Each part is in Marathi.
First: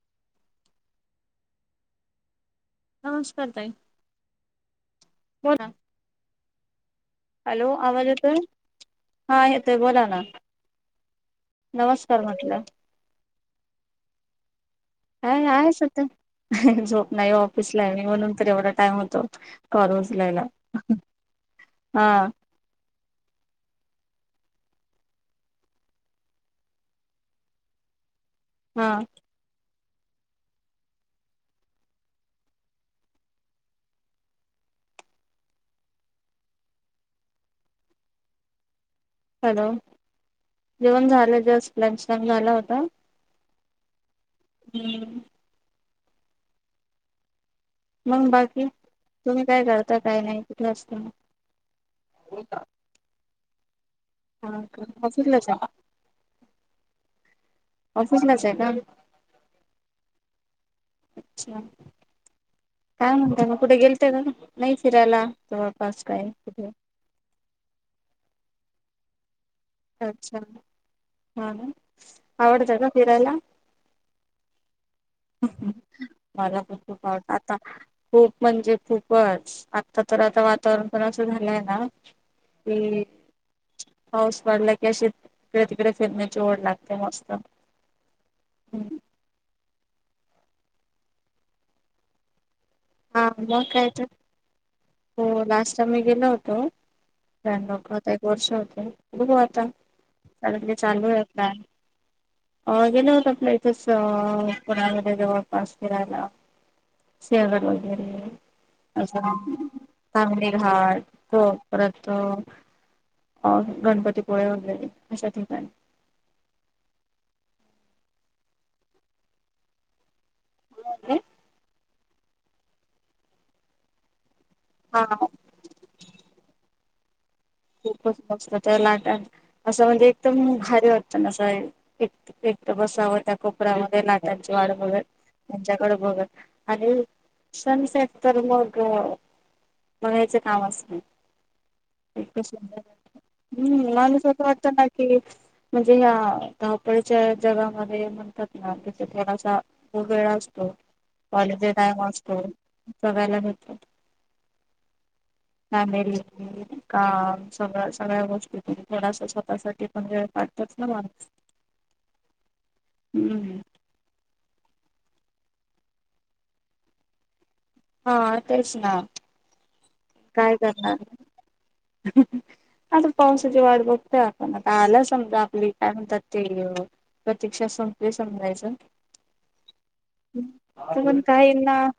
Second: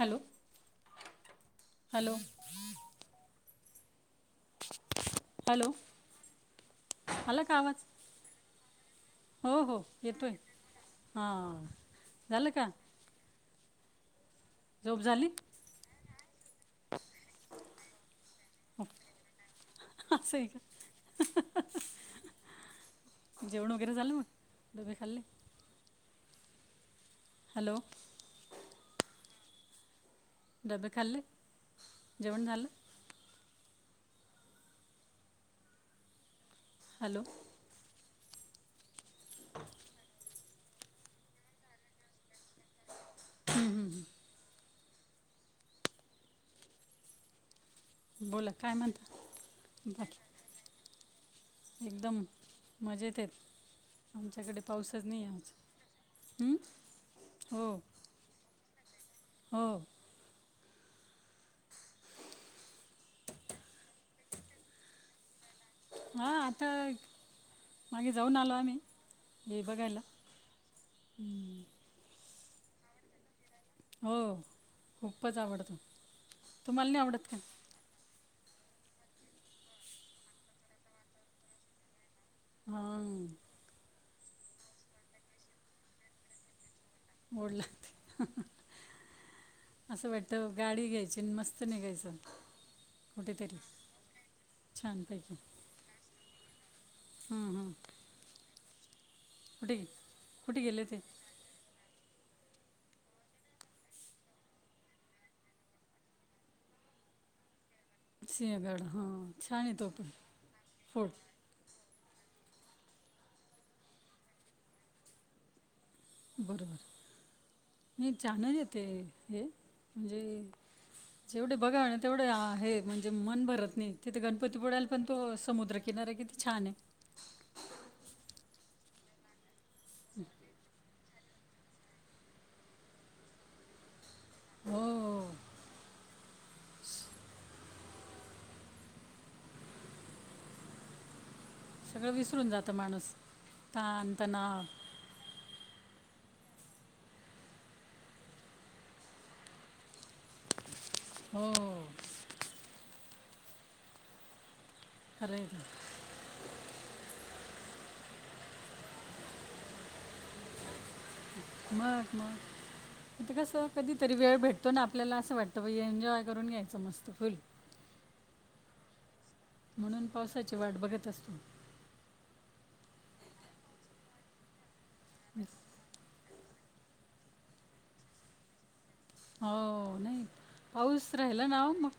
Hello, hello. नमस्कार ताई, बोला. हॅलो आला का हॅलो, आवाज येतोय? हा, हो येतोय. हो बोला ना. येतोय हां नमस्कार झालं म्हटलं. का झोप झाली [unintelligible] झोप नाही ऑफिसला आहे मी. म्हणून तर एवढा टाइम होतो कॉल असं उचलायला. आहे का हा. जेवण वगैरे झाल? डब्बे खाल्ले? हॅलो. हा. डबे खाल्ले? जेवण झालं? हॅलो. हॅलो जेवण झालं. जस्ट लंच लंग झाला होता. [unintelligible] हम. मग बोला बाकी काय म्हणता तुम्ही काय करता, काय बाकी नाही, कुठलं असतं? एकदम मजेत येत. आमच्याकडे हा आज का पाऊसच नाही ये. ऑफिसलाच आमच्या आहे कडे ऑफिसलाच आहे का? हो अच्छा, काय म्हणता? नाही, कुठे गेलात का फिरायला? हां आता [unintelligible] मागे जाऊन आलो आम्ही हे बघायला अच्छा, हा. आवडतं का फिरायला? हो. खूपच आवडतो मला पण तुम्हाला नाही खूप आवडत आवडतं का आता. खूप म्हणजे खूपच. आता तर वातावरण पण असं झालंय ना. हा. हाऊस वाढला की अशी तिकडे-तिकडे फिरण्याची ओढ लागते. तेमस्त ओढ लागते ह. असं वाटतं, गाडी घ्यायची आणि मस्त निघायचं. हा, कुठेतरी मग काय तर छानपैकी हो... लास्ट टाइम मी गेलो होतो. हं, हं. लक आता एक वर्ष होते बघ आता कुठे गे- कुठे गेले ते चालू आहे प्लॅन अ गेल होत आपल्या इथेच पुण्यामध्ये जवळपास फिरायला सेग सिंहगड हां छान आहे तो पण चांगली घाट फोड कोपत [inaudible] तर गणपतीपुळे वगैरे अशा ठिकाणी बरोबर नाही चाणच येते हे म्हणजे [unintelligible] जेवढे बघा ना तेवढे आहे म्हणजे मन भरत नाही तिथे गण पती बुडाला पण तो हा समुद्रकिनार आहे किती छान आहे खूपच मस्त तर लाटा असं म्हणजे एकदम भारी वात त्यां एकट बसा होता कपडा व गला त्यांची वाट हो बघत त्यांच्याकडे बघत आणि सनसेट तर मग बघायचं काम असण सगळं विसरून जातं माणूस हम्म मा ताण स्वत तणाव वातानाकी [inaudible] जे हा धावपळच्या जगामध्ये म्हणतात ना क तिथेलासा ख वेळा असतो हो कॉलेजेत आहे हॉस्टेल सगळयला भेटात खरं आहे ते. हा बरी हा सगळ सगळ्या गोष्टी थोडसा स्वतःसाठी पण जे काटत मग मग कस हम्म कधीतरी वेळ भेट तो ना आपल्याला असं वाटतं एन्जॉय करून घ्यायचं मस्त फुल हा ते चणा म्हणून पावसाची वाट बघत असतो आता पावसाची वाट बघतोय आपण आता आला समजा आपली काय म्हणतात ते प्रतीक्षा संपली समजायचं हो नाही तर पाऊस पण राहिला काही ना मग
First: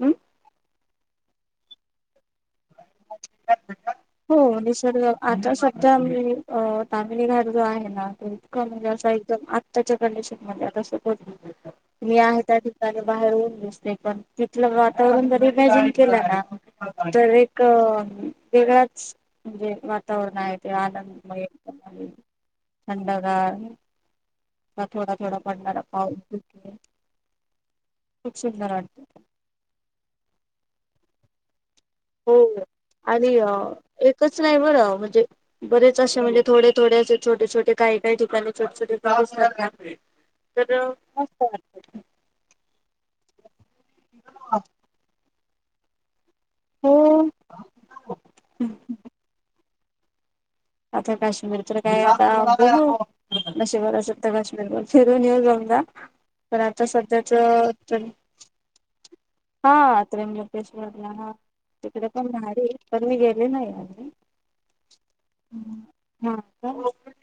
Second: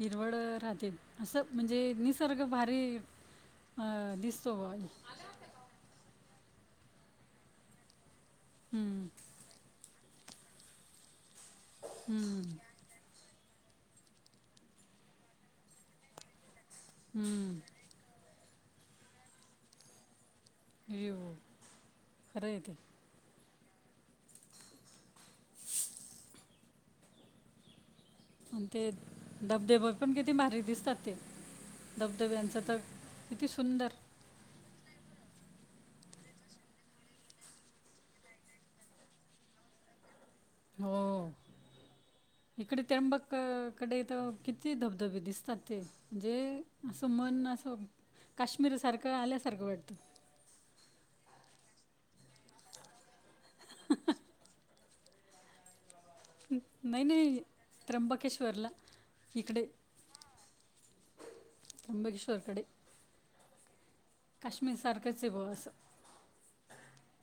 हम्म राहते असं म्हणजे न सारखं भारी अ दिसतो हो ब निसर्ग आता सध्या मी अ तामिनी घाट जो आहे ना तो इतका म्हणजे हम्म असा एकदम आत्ताच्या कंडिशन मध्ये आता सोपजली मी आहे हम्म, त्या ठिकाणी बाहेर ऊन दिसते पण तिथलं वातावरण जर इमॅजिन केलं ना हम्म वेगळच म्हणजे वातावरण ते अयो आनंदमय खरं आहे ते थंडगार तर थोडा थोडा पडणारा पाऊस की आणि ते धबधबे पण किती भारी दिसतात ते हो धबधब्यांचं तर आणि अ किती सुंदर एकच नाही बरं म्हणजे बरेच असे म्हणजे थोडे थोडे असे छोटे छोटे काही काही ठिकाणी छोटे छोटे तर त्र्यंबक कडे तर किती धबधबे दिसतात ते म्हणजे असं हो मन असं काश्मीर सारखं आल्या सारखं वाटतं आता काश्मीर तर काय आता नशीब अस तर काश्मीर बोल [inaudible] नाही नाही त्र्यंबकेश्वरला इकडे हा त्र्यंबकेश्वर ला ह तिकडे पण नाही पण मी गेले नाही आ कश्मीर सर्कलचे बस हा का?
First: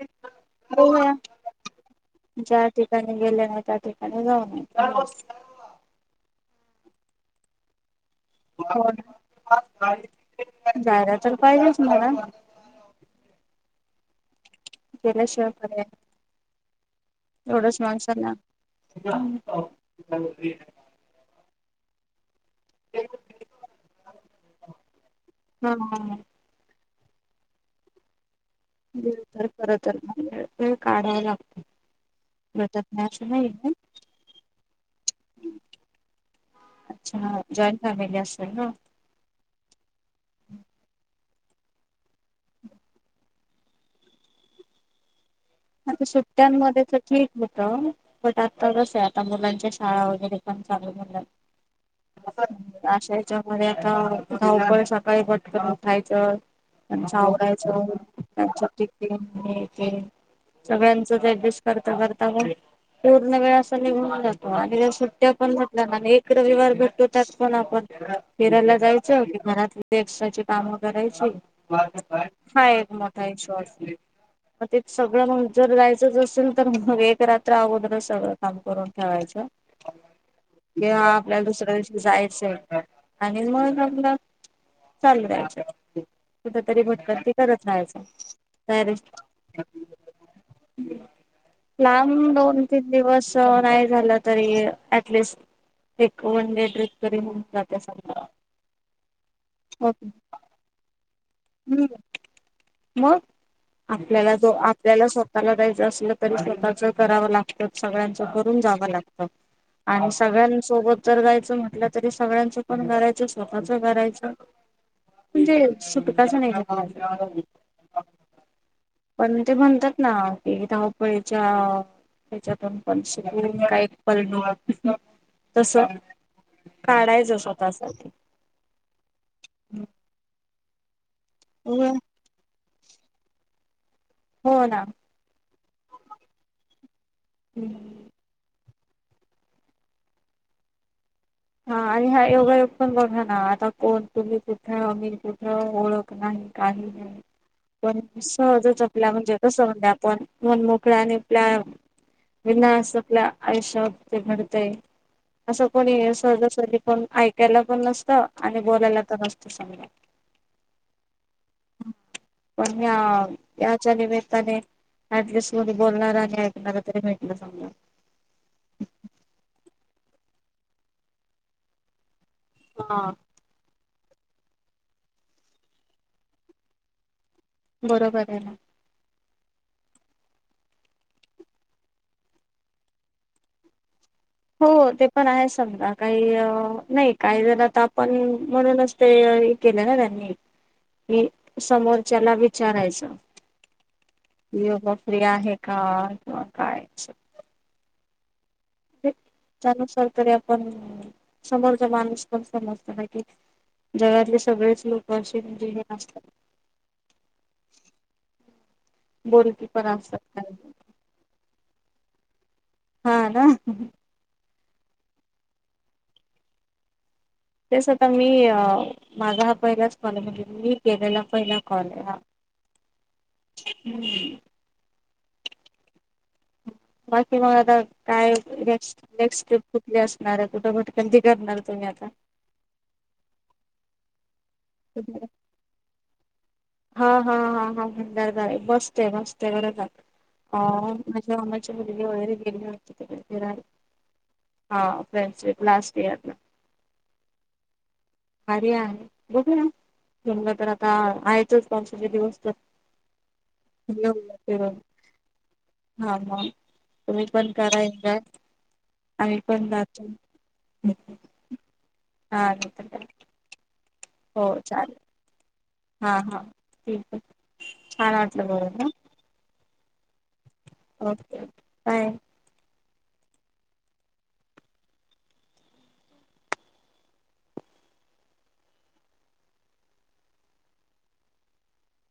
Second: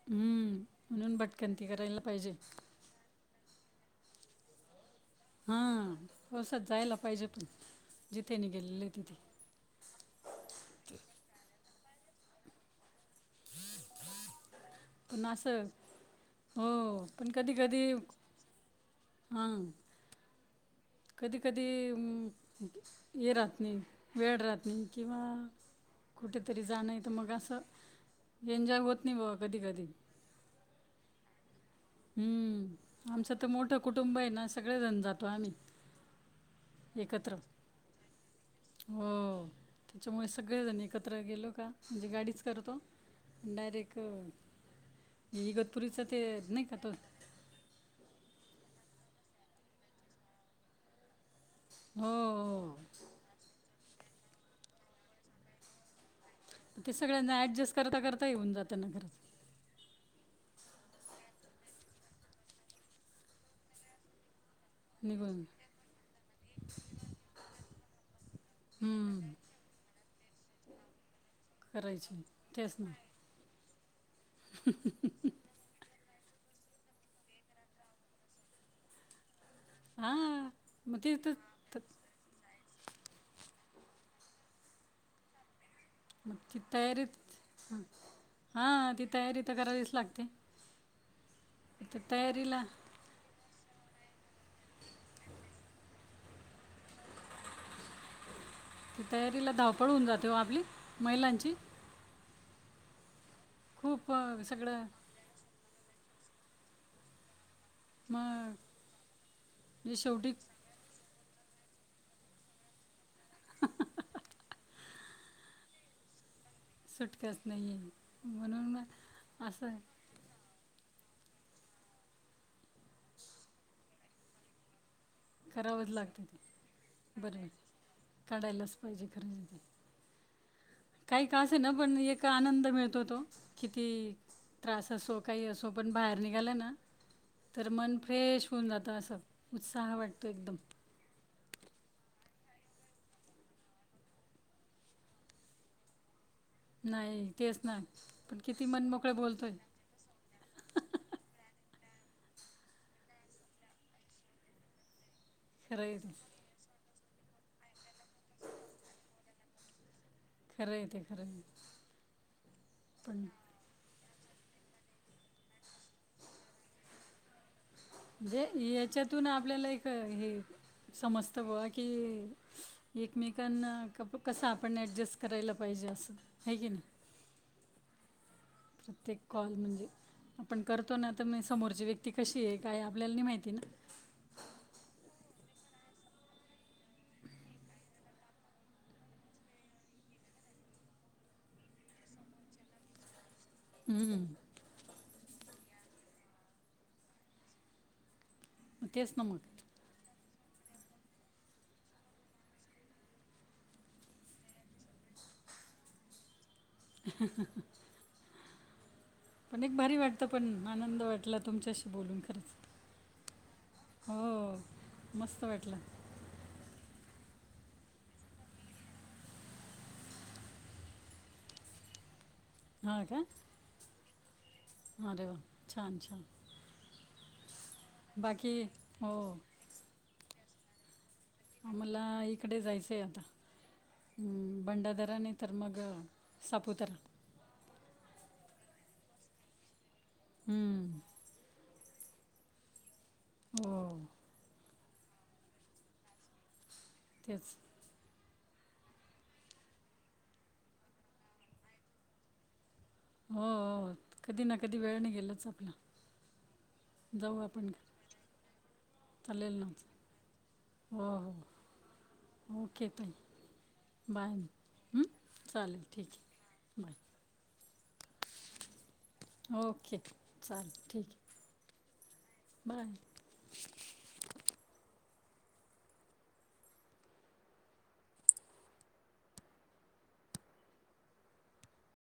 हम्म हो म्हणून भटकंती करायला पाहिजे ज्या ठिकाणी गेले नाही त्या ठिकाणी जाऊन हा पाव सात जायला पाहिजे पण जिथे निघालेले हो तिथे जायला तर पाहिजे हम जला पण शवा असं कडे हो पण कधी एवढच कधी माणसा ना हां कधी कधीम ये राहात नाही वेळ राहात नाही किंवा कुठेतरी जाण तमुग गस वळ तर खरं तरळ काढाय लागत हम्म आमचं तर नाही मोठं कुटुंब आहे ना सगळेजण जातो आम्ही एकत्र अच्छा जॉईंट फॅमिली असेल ना हो त्याच्यामुळे सगळेजण एकत्र गेलो म्हणजे गाडीच करतो डायरेक् इग पुरीस आता ते न सुट्ट्यांमध्ये ठीक होत पट आता कस आहे आता मुलांच्या शाळा वगैरे पणगू हो हो आशाच्या मध्ये आता गावकळ सकाळी भटकन उठायचं ते त्यांच सगळ्यांना ॲडजस्ट आवडायचं करता करता येऊन त्यांच जातं ना टिके खरंच येथे सगळ्यांचच डजस् करता करता पण पूर्ण वेळ असं निघून जात आणि त्या सुट्ट्या निघून पण घटल्या ना एक रविवार भेटतो त्यात पण आपण फिरायला जायचं हम्म, की मनातिे एक्स्ट्राची कामं करायची करायची हा तेच एक ना मोठा इश मग ते सगळं मण यच असेल तर मग एक रात्र अगोदर सगळं काम करून ठेवायचं हा क मग हा ते तर आपल्याला दुसऱ्या त- दिवशी जायचं आहे आणि मग चाल मग ती तयारी हा ती तयारी तर करावीच लागते तर लांब तयारीला दोन तीन दिवस नाही झालं तरी ऍटलिस्ट एक वन डे टड्रिप कररीऊ जाते सा ती तयारीला धावपळ होऊन जाते आपली महिलांची हम्म मग खूप आपल्याला अ, जो सगळं आपल्याला स्वतःला जाय अस तरी स्वतःच कराव लागत सगळ्यांचं मग भरून जावं लागत म्हणजे आणि शेवटी सगळ्यांसोबत उत्तर गायचं म्हटलं तरी सगळ्यांचं पण करायचं स्वतःच करायचं म्हणजे सु कस सुटकाच नाही नाही आहे म्हणून पण मग ते असं म्हणतात नाथ च्या त्याच्यातून पण शिक का एक पल करावच लागत ते बर काढायचं स्वतःसाठी काढायलाच पाहिजे खरंच ते काही का अस आहे ना होय. पण एक आनंद मिळतो तो किती हो ना. त्रास असो काही असो आपण बाहेर निघालं ना तर मन फ्रेश होऊन जात आता असं उत्साह वाटतो एकदम हा आणि हा योगायोग पण बघा ना आता कोण तुम्ही कुठे मी कुठे ओळख नाही नाही ते पण सहजच आपला म्हणजे तस हो आपण मन मोकळा आणि आपल्या विना अस आपल्या आयुष्यावरती घडतय असं खरं आहे कोणी ते अस करी पण ऐकायला पण नसत आणि बोलायला तर नसत समजा खरं आहे ते खरं आहे पण या त्याचाली टलिस्ट बोलणार आणि ऐकणार तरी भेटलं सांगा. म्हणजे याच्यातून आपल्याला एक हे समजत [unintelligible] की हा. एकमेकांना क कसं आपण ॲडजस्ट करायला पाहिजे असं आहे की नाही. बरोबर आहे ना प्रत्येक कॉल म्हणजे आपण करतो ना आता मी समोरची व्यक्ती कशी आहे काय आपल्याला नाही माहिती ना हो ते पण आहे समजा काही नाही काही जर आता आपण म्हणूनच ते केलं ना त्यांनी की समोरच्याला विचारायचं. हम्म. योगा फ्री आहे का किवा काय मग तेच न मक त्यानुसार तरी आपण समोरचा माणूस पण समजतो. जगातले सगळेच लोक असे जी हे असतात. [inaudible] पण बोलकी एक भारी असतात वाटत पण काही. आनंद वाटला तुमच्याशी बोलून खरंच हो ना हो मस्त वाटलं. तेच आता मी माझा हा पहिलाच कॉल म्हणजे मी केलेला पहिला कॉल आहे हा हा का ह [inaudible] अरे वा छान छान! बाकी मग आता काय बाकी क हो नेक्स्ट ट्रिप कुठली असणार आहे कुठे कुठे आम्हाला इकडे जायचंय आता, भंडारदरा नाही तर मग सापुतारा हा हा हा हा भडार जा बसते बसते बरचात हम्म, माझ्या [unintelligible] [unintelligible] उयर केली वाटक हो [unintelligible] हा फ्रेंडशिप लास्ट इयरला तेच आर्या बघू ना जमलं तर आता आहेतच पावसाचे दिवस तर हो हो कधी ना हो कधी वेळ नाही गेलंच आपला हा हा तुम्ही जाऊ पण आपण करा का अ चालेल पण ना ज हो हाण [unintelligible] [unintelligible] ब [unintelligible] हा हा ठीक आहे छान वाटलं बोलून हा बाय ओके. चालेल ठीक आहे ओके बाय बाय